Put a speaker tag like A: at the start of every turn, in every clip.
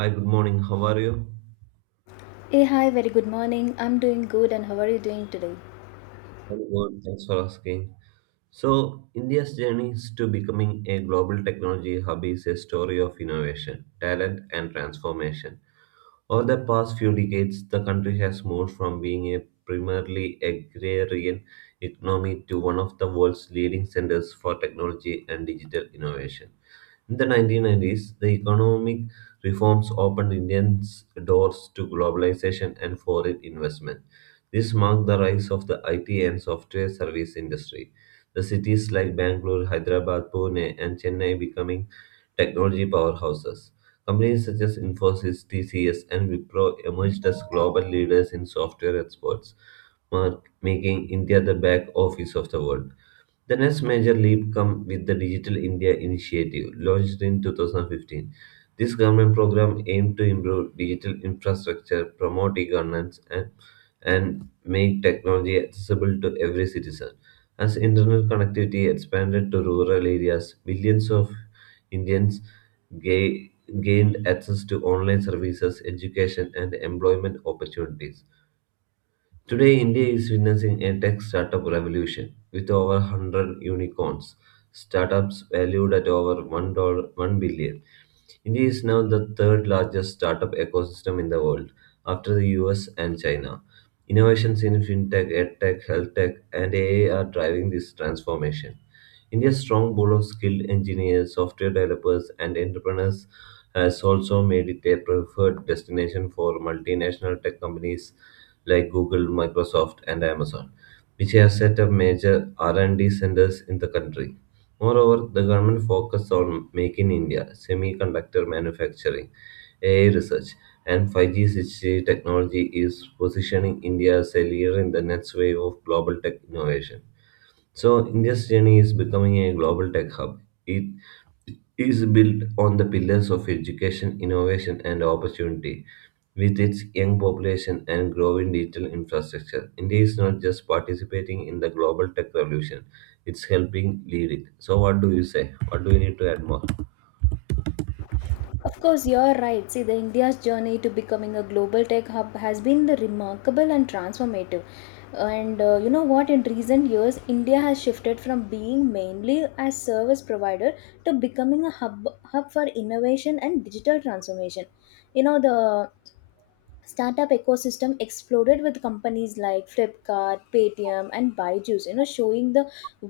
A: Hi, good morning. How are you?
B: Hey, hi, very good morning. I'm doing good, and how are you doing today?
A: I'm good. Thanks for asking. So, India's journey to becoming a global technology hub is a story of innovation, talent, and transformation. Over the past few decades, the country has moved from being a primarily agrarian economy to one of the world's leading centers for technology and digital innovation. In the 1990s, the economic reforms opened Indians' doors to globalization and foreign investment. This marked the rise of the IT and software service industry. The cities like Bangalore, Hyderabad, Pune, and Chennai becoming technology powerhouses. Companies such as Infosys, TCS, and Wipro emerged as global leaders in software exports, making India the back office of the world. The next major leap came with the Digital India Initiative, launched in 2015. This government program aimed to improve digital infrastructure, promote e-governance, and make technology accessible to every citizen. As internet connectivity expanded to rural areas, millions of Indians ga- gained access to online services, education, and employment opportunities. Today, India is witnessing a tech startup revolution with over 100 unicorns, startups valued at over $1 billion. India is now the third largest startup ecosystem in the world, after the US and China. Innovations in fintech, edtech, healthtech, and AI are driving this transformation. India's strong pool of skilled engineers, software developers, and entrepreneurs has also made it a preferred destination for multinational tech companies like Google, Microsoft, and Amazon, which have set up major R&D centers in the country. Moreover, the government focused on making India semiconductor manufacturing, AI research, and 5G 6G technology is positioning India as a leader in the next wave of global tech innovation. So India's journey is becoming a global tech hub. It is built on the pillars of education, innovation, and opportunity. With its young population and growing digital infrastructure, India is not just participating in the global tech revolution, it's helping lead it. So, what do you say? What do we need to add more?
B: Of course, you're right. See, the India's journey to becoming a global tech hub has been the remarkable and transformative. And you know what? In recent years, India has shifted from being mainly a service provider to becoming a hub for innovation and digital transformation. You know the startup ecosystem exploded with companies like Flipkart, Paytm, and Byju's, showing the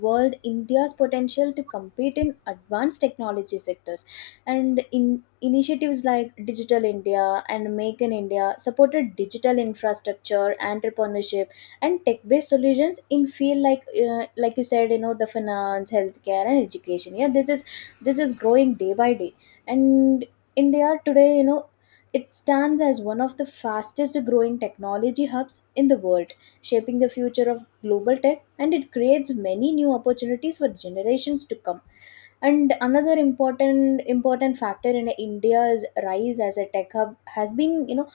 B: world India's potential to compete in advanced technology sectors, and in initiatives like Digital India and Make in India supported digital infrastructure, entrepreneurship, and tech based solutions in field like you said, the finance, healthcare, and education. Yeah, this is growing day by day. And India today, it stands as one of the fastest growing technology hubs in the world, shaping the future of global tech, and it creates many new opportunities for generations to come. And another important factor in India's rise as a tech hub has been,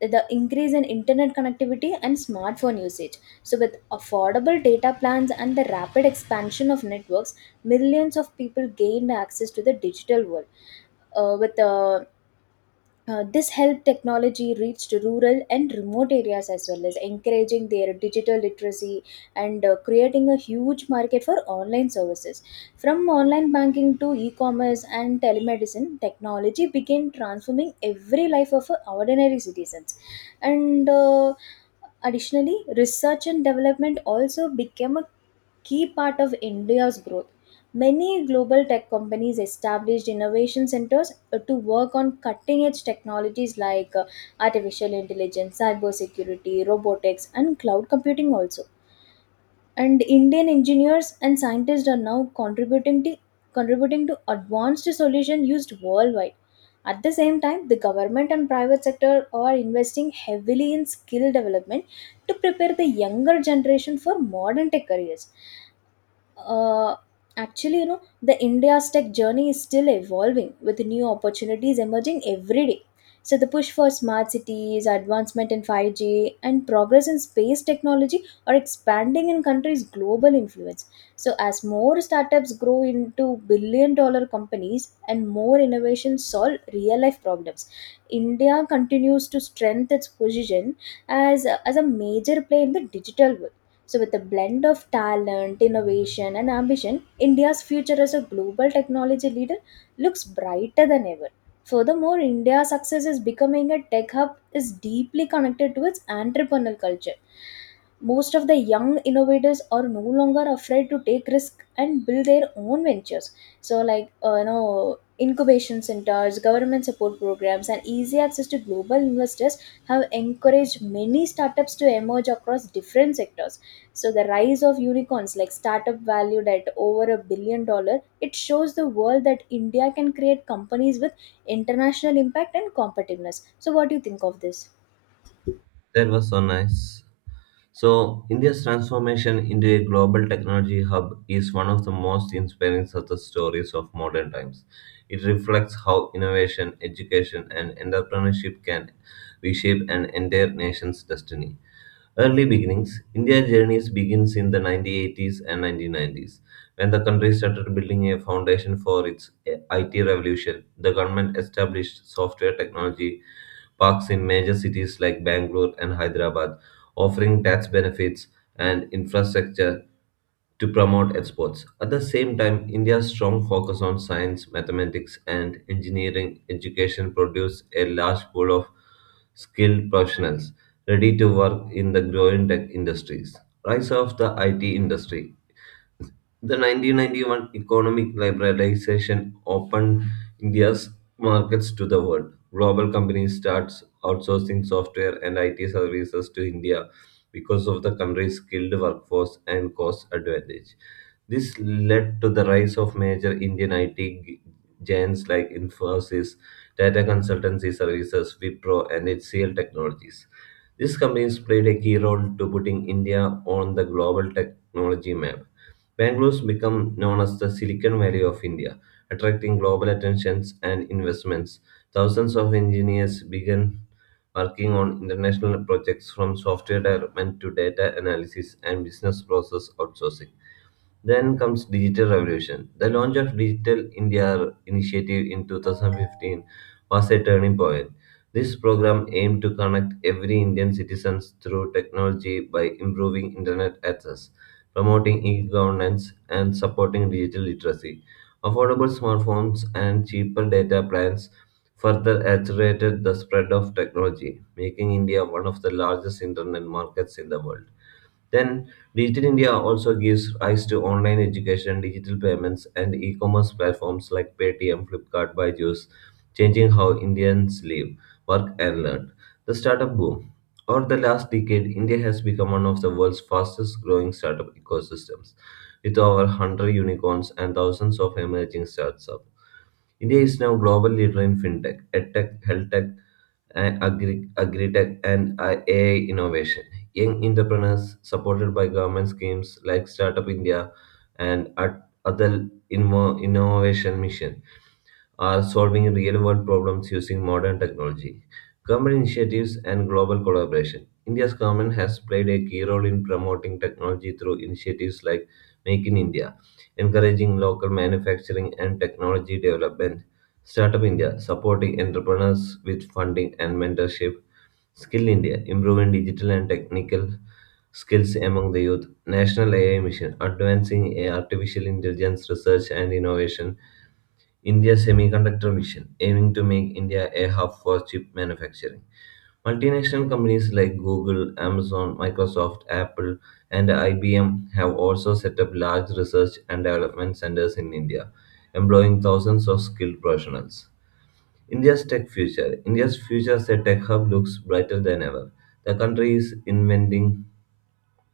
B: the increase in internet connectivity and smartphone usage. So with affordable data plans and the rapid expansion of networks, millions of people gained access to the digital world with the this helped technology reached rural and remote areas as well as encouraging their digital literacy, and creating a huge market for online services. From online banking to e commerce and telemedicine, technology began transforming every life of ordinary citizens. And Additionally, research and development also became a key part of India's growth. Many global tech companies established innovation centers to work on cutting edge technologies like artificial intelligence, cybersecurity, robotics, and cloud computing also. And Indian engineers and scientists are now contributing to advanced solutions used worldwide. At the same time, the government and private sector are investing heavily in skill development to prepare the younger generation for modern tech careers. Uh, actually You know, the India's tech journey is still evolving with new opportunities emerging every day. So the push for smart cities, advancement in 5G, and progress in space technology are expanding in countries global influence. So as more startups grow into $1 billion companies and more innovations solve real life problems, India continues to strengthen its position as a major player in the digital world. So, with a blend of talent, innovation, and ambition, India's future as a global technology leader looks brighter than ever. Furthermore, India's success is becoming a tech hub is deeply connected to its entrepreneurial culture. Most of the young innovators are no longer afraid to take risk and build their own ventures. So, like incubation centers, government support programs, and easy access to global investors have encouraged many startups to emerge across different sectors. So the rise of unicorns like startup valued at over a $1 billion, it shows the world that India can create companies with international impact and competitiveness. So what do you think of this?
A: That was so nice. So, India's transformation into a global technology hub is one of the most inspiring success stories of modern times. It reflects how innovation, education, and entrepreneurship can reshape an entire nation's destiny. Early beginnings India's journey begins in the 1980s and 1990s, when the country started building a foundation for its IT revolution. The government established software technology parks in major cities like Bangalore and Hyderabad, offering tax benefits and infrastructure to promote exports. At the same time, India's strong focus on science, mathematics, and engineering education produced a large pool of skilled professionals ready to work in the growing tech industries. Rise of the IT industry. The 1991 economic liberalization opened India's markets to the world. Global companies starts outsourcing software and IT services to India because of the country's skilled workforce and cost advantage. This led to the rise of major Indian IT giants like Infosys, Tata Consultancy Services, Wipro, and HCL Technologies. These companies played a key role to putting India on the global technology map. Bangalore's become known as the Silicon Valley of India, attracting global attentions and investments. Thousands of engineers began working on international projects from software development to data analysis and business process outsourcing. Then comes digital revolution. The launch of Digital India initiative in 2015 was a turning point. This program aimed to connect every Indian citizen through technology by improving internet access, promoting e-governance and supporting digital literacy. Affordable smartphones and cheaper data plans further accelerated the spread of technology, making India one of the largest internet markets in the world. Then, Digital India also gives rise to online education, digital payments, and e commerce platforms like Paytm, Flipkart, Byju's, changing how Indians live, work, and learn. The startup boom. Over the last decade, India has become one of the world's fastest growing startup ecosystems, with over 100 unicorns and thousands of emerging startups. India is now global leader in fintech, edtech, healthtech, and agri-tech and AI innovation. Young entrepreneurs supported by government schemes like Startup India and other innovation mission are solving real world problems using modern technology. Government initiatives and global collaboration. India's government has played a key role in promoting technology through initiatives like Make in India, encouraging local manufacturing and technology development, Startup India, supporting entrepreneurs with funding and mentorship, Skill India, improving digital and technical skills among the youth, National AI Mission, advancing artificial intelligence research and innovation, India Semiconductor Vision, aiming to make India a hub for chip manufacturing. Multinational companies like Google, Amazon, Microsoft, Apple, and IBM have also set up large research and development centers in India, employing thousands of skilled professionals. India's tech future. India's future as a tech hub looks brighter than ever. The country is inventing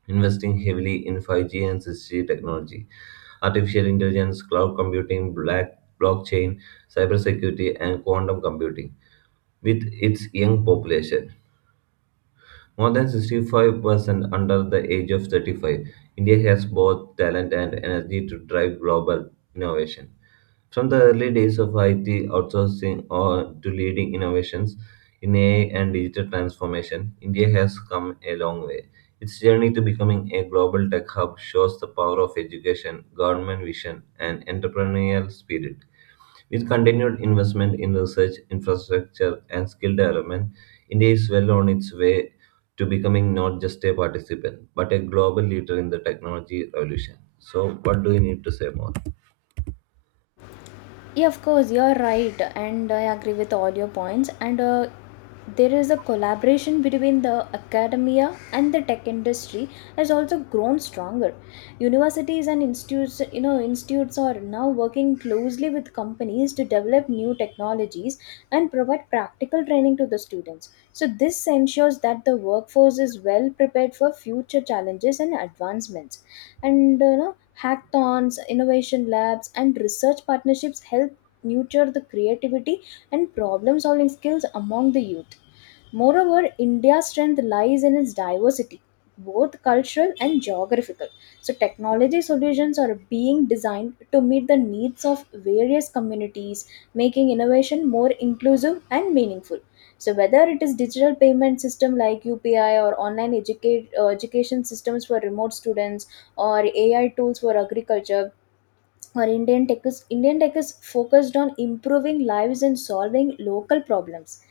A: investing heavily in 5G and 6G technology, artificial intelligence, cloud computing, blockchain, cybersecurity, and quantum computing with its young population. More than 65% under the age of 35, India has both talent and energy to drive global innovation. From the early days of IT outsourcing or to leading innovations in AI and digital transformation, India has come a long way. Its journey to becoming a global tech hub shows the power of education, government vision, and entrepreneurial spirit. With continued investment in research, infrastructure, and skill development, India is well on its way to becoming not just a participant, but a global leader in the technology revolution. So, what do you need to say more?
B: Yeah, of course, you're right, and I agree with all your points. And There is a collaboration between the academia and the tech industry has also grown stronger. Universities and institutes, are now working closely with companies to develop new technologies and provide practical training to the students. So this ensures that the workforce is well prepared for future challenges and advancements. And uh, you know, Hackathons, innovation labs, and research partnerships help nurture the creativity and problem solving skills among the youth. Moreover, India's strength lies in its diversity, both cultural and geographical. So, technology solutions are being designed to meet the needs of various communities, making innovation more inclusive and meaningful. So, whether it is digital payment system like UPI or education systems for remote students, or AI tools for agriculture, or Indian tech is focused on improving lives and solving local problems.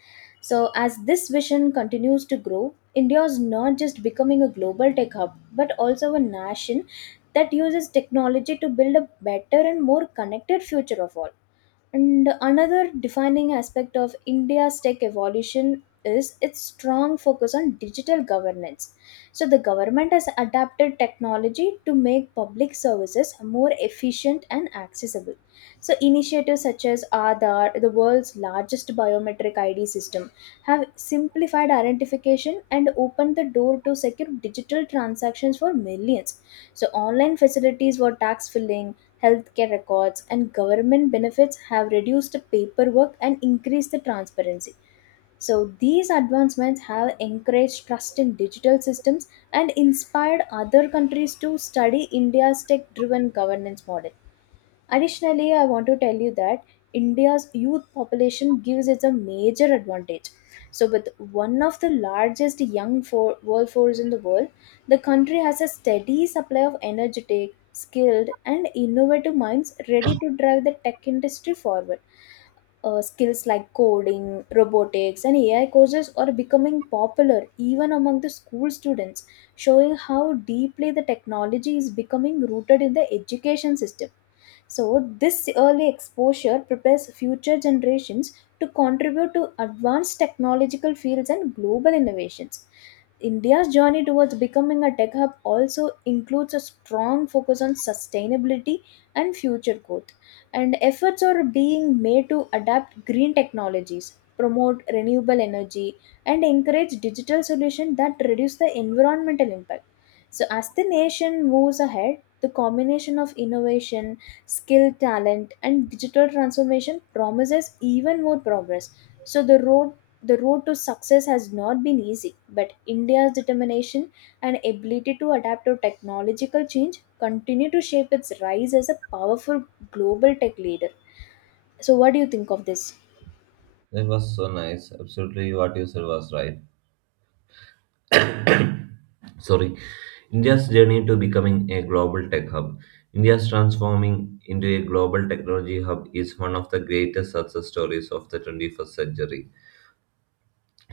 B: So as this vision continues to grow, India is not just becoming a global tech hub but also a nation that uses technology to build a better and more connected future of all. And another defining aspect of India's tech evolution is its strong focus on digital governance. So, the government has adapted technology to make public services more efficient and accessible. So, initiatives such as Aadhaar, the world's largest biometric ID system, have simplified identification and opened the door to secure digital transactions for millions. So, online facilities for tax filing, healthcare records, and government benefits have reduced the paperwork and increased the transparency. So, these advancements have encouraged trust in digital systems and inspired other countries to study India's tech driven governance model. Additionally, I want to tell you that India's youth population gives it a major advantage. So, with one of the largest workforce in the world, the country has a steady supply of energetic, skilled, and innovative minds ready to drive the tech industry forward. Skills like coding, robotics, and AI courses are becoming popular even among the school students, showing how deeply the technology is becoming rooted in the education system. So, this early exposure prepares future generations to contribute to advanced technological fields and global innovations. India's journey towards becoming a tech hub also includes a strong focus on sustainability and future growth, and efforts are being made to adapt green technologies, promote renewable energy, and encourage digital solutions that reduce the environmental impact. So, as the nation moves ahead, the combination of innovation, skill, talent, and digital transformation promises even more progress. So the road to success has not been easy, but India's determination and ability to adapt to technological change continue to shape its rise as a powerful global tech leader. So what do you think of this?
A: That was so nice. Absolutely, what you said was right. Sorry. India's journey to becoming a global tech hub. India's transforming into a global technology hub is one of the greatest success stories of the 21st century.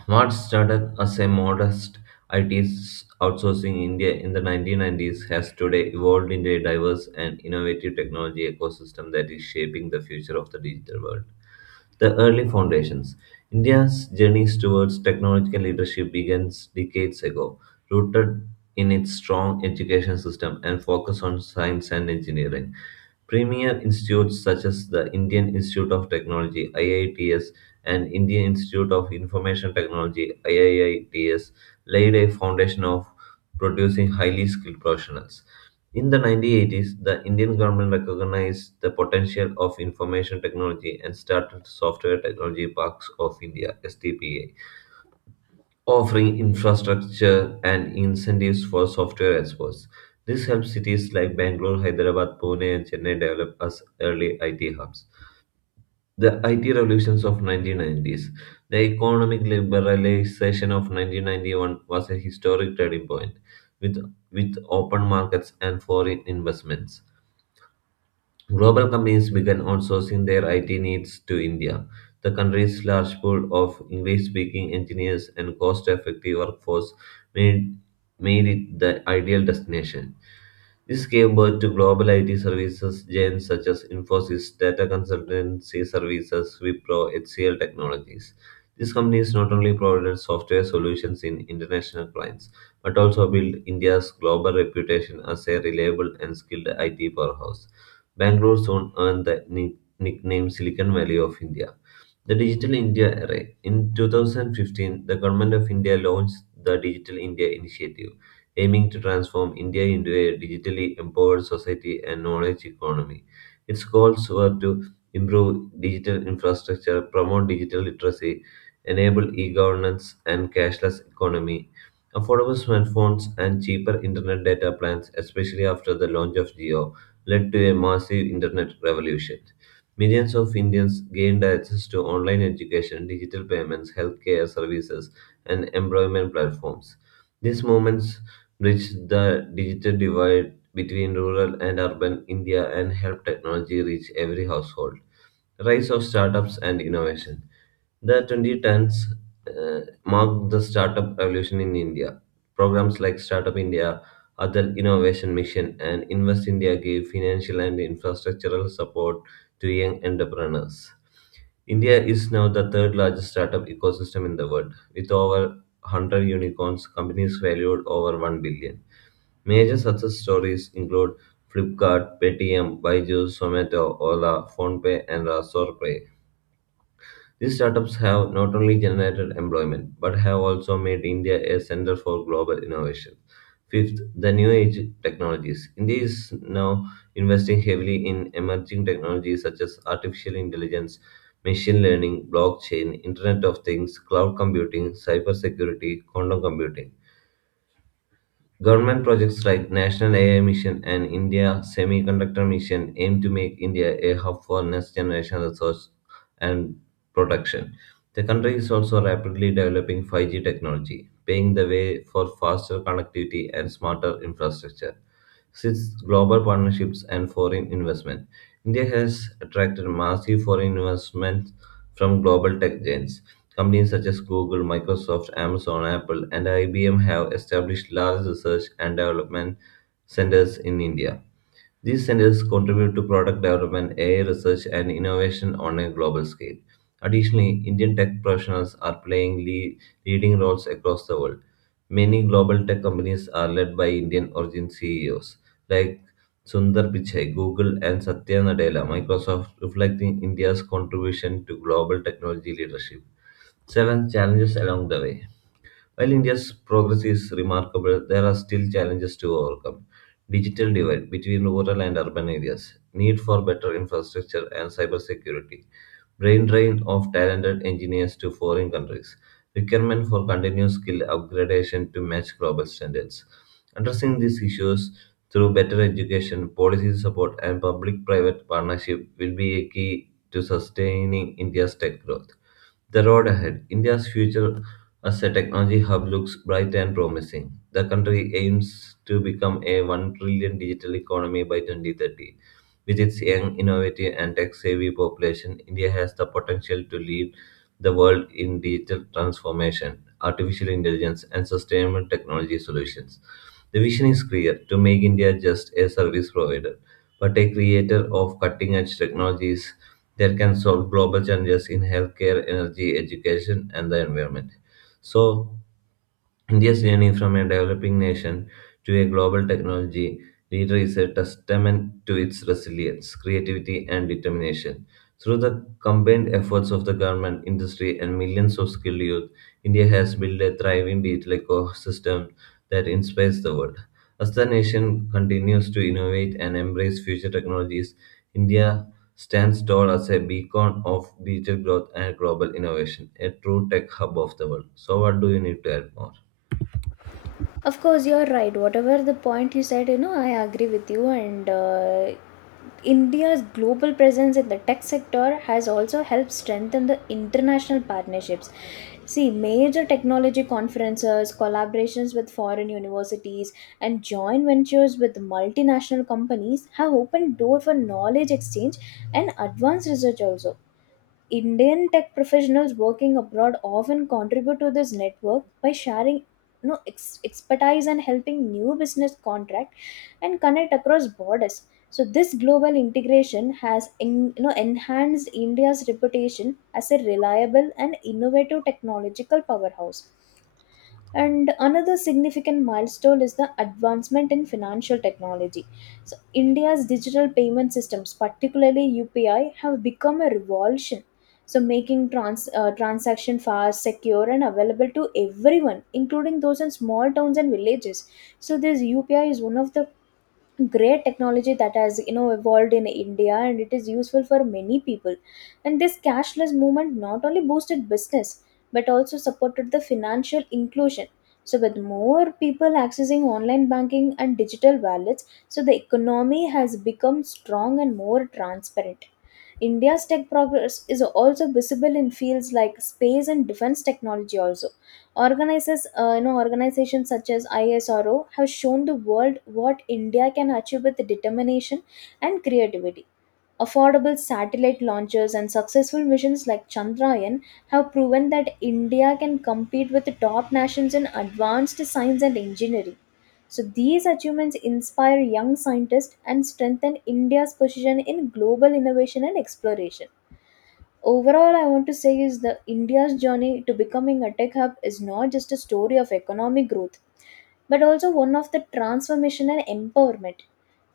A: What started as a modest ITs outsourcing in India in the 1990s has today evolved into a diverse and innovative technology ecosystem that is shaping the future of the digital world. The early foundations. India's journey towards technological leadership begins decades ago, rooted in its strong education system and focus on science and engineering. Premier institutes such as the Indian Institute of Technology (IITS) and Indian Institute of Information Technology (IIITS) laid a foundation of producing highly skilled professionals. In the 1980s, the Indian government recognized the potential of information technology and started Software Technology Parks of India (STPA) offering infrastructure and incentives for software experts. This helps cities like Bangalore, Hyderabad, Pune, and Chennai develop as early IT hubs. The IT revolutions of 1990s. The economic liberalization of 1991 was a historic turning point with, with open markets and foreign investments. Global companies began outsourcing their IT needs to India, the country's large pool of English speaking engineers and cost effective workforce made, made it the ideal destination. This gave birth to global IT services giants such as Infosys, data consultancy services, Wipro, HCL Technologies. These companies not only provided software solutions in international clients, but also built India's global reputation as a reliable and skilled IT powerhouse. Bangalore soon earned the nickname "Silicon Valley of India". The Digital India Array. In 2015, the Government of India launched the Digital India Initiative, aiming to transform India into a digitally empowered society and knowledge economy. Its goals were to improve digital infrastructure, promote digital literacy, enable e-governance and cashless economy, affordable smartphones and cheaper internet data plans, especially after the launch of Geo, led to a massive internet revolution. Millions of Indians gained access to online education, digital payments, healthcare services, and employment platforms. These movements bridged the digital divide between rural and urban India and helped technology reach every household. Rise of startups and innovation. The 2010s marked the startup revolution in India. Programs like Startup India, Adal Innovation Mission, and Invest India gave financial and infrastructural support to young entrepreneurs. India is now the third largest startup ecosystem in the world, with over 100 unicorns, companies valued over 1 billion. Major success stories include Flipkart, Paytm, Byju's, Zomato, Ola, PhonePe, and Razorpay. These startups have not only generated employment, but have also made India a center for global innovation. Fifth, the new age technologies. India is now investing heavily in emerging technologies such as artificial intelligence, machine learning, blockchain, Internet of Things, cloud computing, cybersecurity, quantum computing. Government projects like National AI Mission and India Semiconductor Mission aim to make India a hub for next generation research and production. The country is also rapidly developing 5G technology, paving the way for faster connectivity and smarter infrastructure. Since global partnerships and foreign investment, India has attracted massive foreign investment from global tech giants. Companies such as Google, Microsoft, Amazon, Apple, and IBM have established large research and development centers in India. These centers contribute to product development, AI research, and innovation on a global scale. Additionally, Indian tech professionals are playing leading roles across the world. Many global tech companies are led by Indian origin CEOs like Sundar Pichai, Google, and Satya Nadella, Microsoft, reflecting India's contribution to global technology leadership. Seven challenges along the way. While India's progress is remarkable, there are still challenges to overcome. Digital divide between rural and urban areas, need for better infrastructure and cybersecurity, brain drain of talented engineers to foreign countries, requirement for continuous skill upgradation to match global standards. Addressing these issues through better education, policy support, and public private partnership will be a key to sustaining India's tech growth. The road ahead. India's future as a technology hub looks bright and promising. The country aims to become a 1 trillion digital economy by 2030 with its young, innovative, and tech savvy population, India has the potential to lead the world in digital transformation, artificial intelligence, and sustainable technology solutions. The vision is clear to make India just a service provider, but a creator of cutting edge technologies that can solve global challenges in healthcare, energy, education, and the environment. So, India's journey from a developing nation to a global technology leader is a testament to its resilience, creativity, and determination. Through the combined efforts of the government, industry, and millions of skilled youth, India has built a thriving digital ecosystem that inspires the world. As the nation continues to innovate and embrace future technologies, India stands tall as a beacon of digital growth and global innovation, a true tech hub of the world. So, what do you need to add more?
B: Of course, you're right. Whatever the point you said, I agree with you, and India's global presence in the tech sector has also helped strengthen the international partnerships. See, major technology conferences, collaborations with foreign universities, and joint ventures with multinational companies have opened door for knowledge exchange and advanced research also. Indian tech professionals working abroad often contribute to this network by sharing expertise and helping new business contract and connect across borders. So this global integration has enhanced India's reputation as a reliable and innovative technological powerhouse. And another significant milestone is the advancement in financial technology. So India's digital payment systems, particularly UPI, have become a revolution, so making transaction fast, secure, and available to everyone, including those in small towns and villages. So this UPI is one of the great technology that has, evolved in India, and it is useful for many people. And this cashless movement not only boosted business but also supported the financial inclusion. So with more people accessing online banking and digital wallets, so the economy has become strong and more transparent. India's tech progress is also visible in fields like space and defense technology also. Organizations such as ISRO have shown the world what India can achieve with determination and creativity. Affordable satellite launches and successful missions like Chandrayaan have proven that India can compete with the top nations in advanced science and engineering. So, these achievements inspire young scientists and strengthen India's position in global innovation and exploration. Overall, I want to say is the India's journey to becoming a tech hub is not just a story of economic growth but also one of the transformation and empowerment.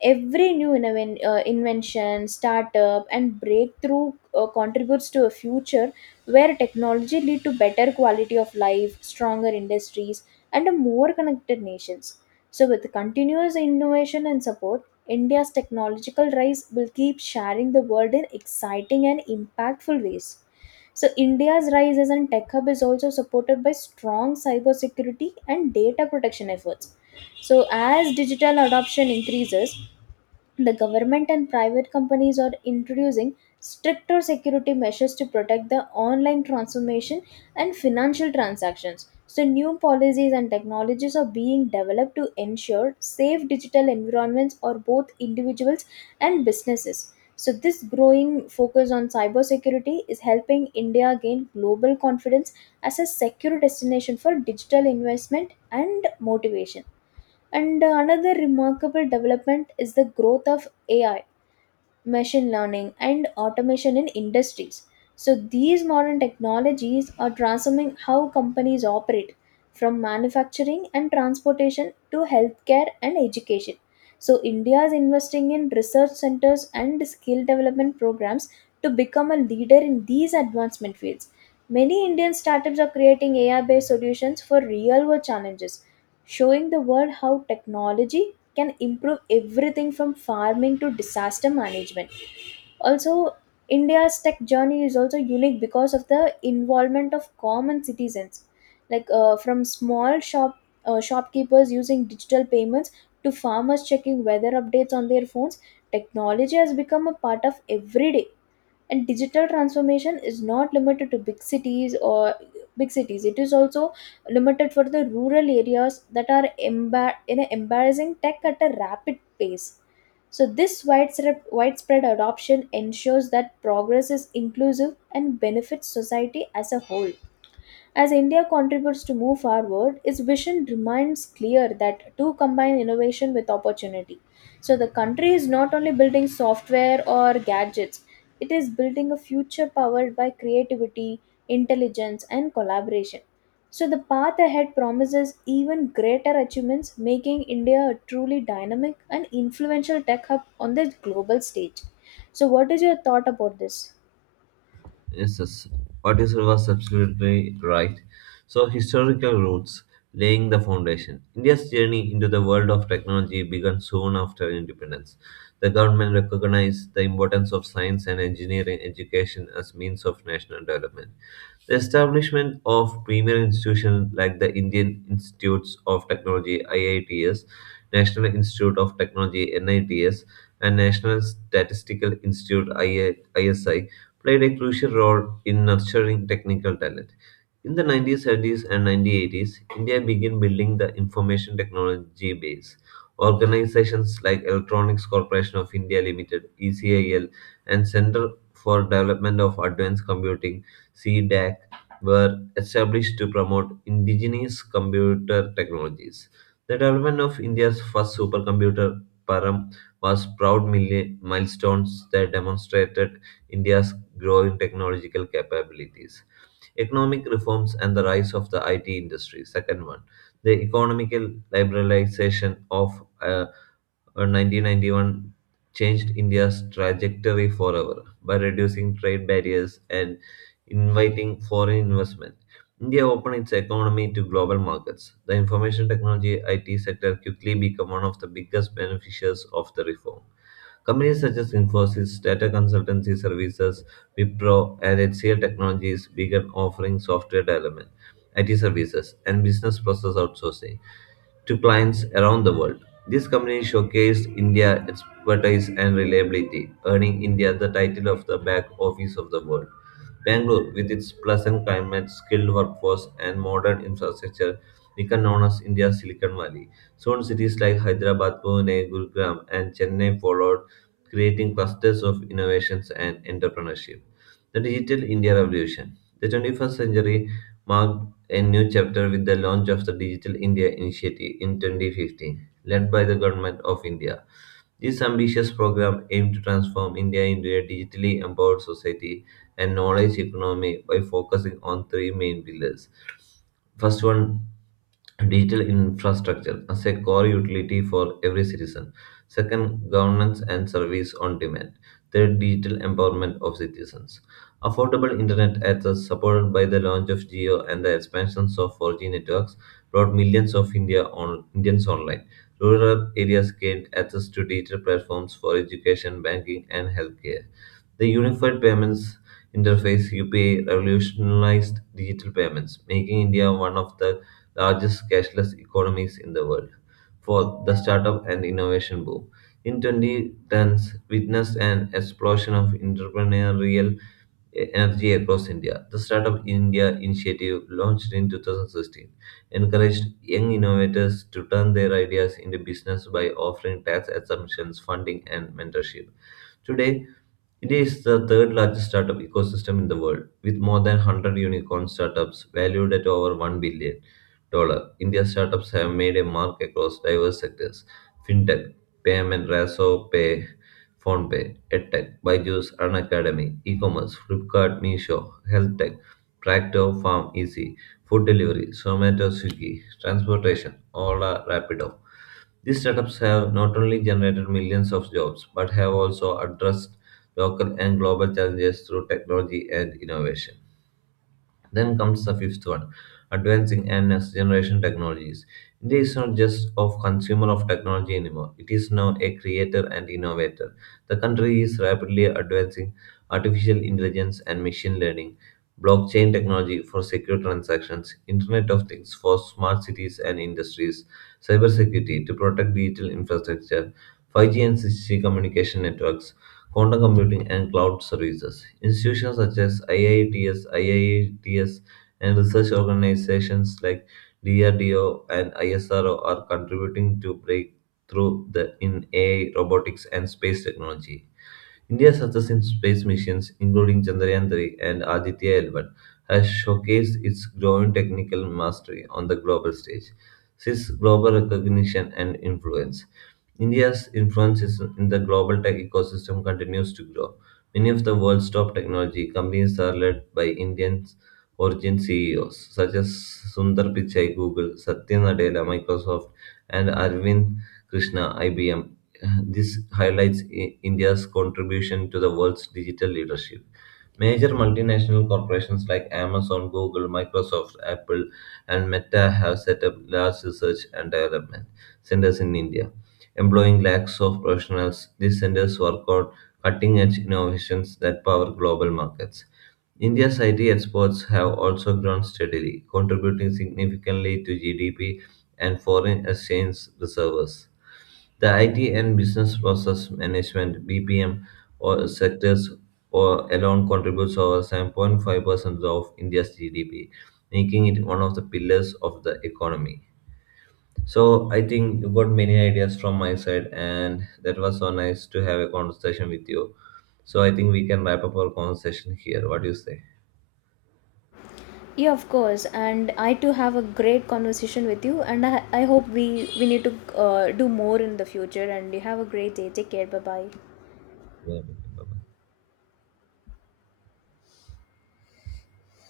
B: Every new invention, startup, and breakthrough contributes to a future where technology lead to better quality of life, stronger industries, and a more connected nations. So, with continuous innovation and support, India's technological rise will keep sharing the world in exciting and impactful ways. So, India's rise as a tech hub is also supported by strong cybersecurity and data protection efforts. So, as digital adoption increases, the government and private companies are introducing stricter security measures to protect the online transformation and financial transactions. So, new policies and technologies are being developed to ensure safe digital environments for both individuals and businesses. So, this growing focus on cybersecurity is helping India gain global confidence as a secure destination for digital investment and motivation. And Another remarkable development is the growth of AI, machine learning, and automation in industries. So, these modern technologies are transforming how companies operate from manufacturing and transportation to healthcare and education. So, India is investing in research centers and skill development programs to become a leader in these advancement fields. Many Indian startups are creating AI based solutions for real world challenges, showing the world how technology can improve everything from farming to disaster management. Also, India's tech journey is also unique because of the involvement of common citizens, like from small shopkeepers using digital payments to farmers checking weather updates on their phones. Technology has become a part of everyday, and digital transformation is not limited to big cities, or big cities it is also limited for the rural areas that are embar- in a embarrassing tech at a rapid pace. So this widespread adoption ensures that progress is inclusive and benefits society as a whole. As India contributes to move forward, its vision remains clear that to combine innovation with opportunity. So the country is not only building software or gadgets, it is building a future powered by creativity, intelligence, and collaboration. So the path ahead promises even greater achievements, making India a truly dynamic and influential tech hub on the global stage. So, what is your thought about this?
A: Yes, yes. What you said was absolutely right. So, historical roots laying the foundation. India's journey into the world of technology began soon after independence. The government recognized the importance of science and engineering education as means of national development. The establishment of premier institutions like the Indian Institutes of Technology (IITs), National Institute of Technology (NITs), and National Statistical Institute (ISI) played a crucial role in nurturing technical talent. In the 1970s and 1980s, India began building the information technology base. Organizations like Electronics Corporation of India Limited (ECIL) and Center for Development of Advanced Computing (CDAC) were established to promote indigenous computer technologies. The development of India's first supercomputer, Param, was proud milestones that demonstrated India's growing technological capabilities. Economic reforms and the rise of the IT industry. Second one, the economical liberalization of uh, 1991 changed India's trajectory forever by reducing trade barriers and inviting foreign investment. India opened its economy to global markets. The information technology IT sector quickly became one of the biggest beneficiaries of the reform. Companies such as Infosys, Data Consultancy Services, Wipro, and HCL Technologies began offering software development, IT services, and business process outsourcing to clients around the world. This company showcased India's expertise and reliability, earning India the title of the back office of the world. Bangalore, with its pleasant climate, skilled workforce, and modern infrastructure, became known as India's Silicon Valley. Soon, cities like Hyderabad, Pune, Gurugram, and Chennai followed, creating clusters of innovations and entrepreneurship. The Digital India Revolution. The 21st century marked a new chapter with the launch of the Digital India Initiative in 2015, led by the Government of India. This ambitious program aimed to transform India into a digitally empowered society and knowledge economy by focusing on three main pillars. First one, digital infrastructure as a core utility for every citizen. Second, governance and service on demand. Third, digital empowerment of citizens. Affordable internet access supported by the launch of Geo and the expansions of 4G networks brought millions of Indians online. Rural areas gained access to digital platforms for education, banking, and healthcare. The Unified Payments Interface (UPI) revolutionized digital payments, making India one of the largest cashless economies in the world. For the startup and innovation boom, in 2010s witnessed an explosion of entrepreneurial energy across India. The Startup India initiative, launched in 2016, encouraged young innovators to turn their ideas into business by offering tax exemptions, funding, and mentorship. Today, it is the third largest startup ecosystem in the world, with more than 100 unicorn startups valued at over $1 billion dollars. India startups have made a mark across diverse sectors fintech, payment, Raso Pay, PhonePe, edtech, Byju's, An Academy, e commerce, Flipkart, Meesho, health tech, Tractor, Farm Easy, food delivery, Zomato, Swiggy, transportation, Ola, are Rapido. These startups have not only generated millions of jobs, but have also addressed local and global challenges through technology and innovation. Then comes the fifth one, advancing and next generation technologies. India is not just of consumer of technology anymore. It is now a creator and innovator. The country is rapidly advancing artificial intelligence and machine learning, blockchain technology for secure transactions, Internet of Things for smart cities and industries, cybersecurity to protect digital infrastructure, 5G and 6G communication networks, quantum computing, and cloud services. Institutions such as IITS, and research organizations like DRDO and ISRO are contributing to breakthrough in AI, robotics, and space technology. India's success in space missions, including Chandrayaan 3 and Aditya L1, has showcased its growing technical mastery on the global stage. Since global recognition and influence, India's influence in the global tech ecosystem continues to grow. Many of the world's top technology companies are led by Indian origin CEOs such as Sundar Pichai, Google, Satya Nadella, Microsoft, and Arvind Krishna, IBM. This highlights India's contribution to the world's digital leadership. Major multinational corporations like Amazon, Google, Microsoft, Apple, and Meta have set up large research and development centers in India, employing lakhs of professionals. These centers work on cutting edge innovations that power global markets. India's IT exports have also grown steadily, contributing significantly to GDP and foreign exchange reserves. The IT and business process management (BPM) or sectors or alone contributes over 7.5% of India's GDP, making it one of the pillars of the economy. So I think you got many ideas from my side, and that was so nice to have a conversation with you. So I think we can wrap up our conversation here. What do you say?
B: Yeah, of course. And I, too have a great conversation with you. And I hope we need to do more in the future. And you have a great day. Take care. Bye bye.
A: Yeah, bye bye.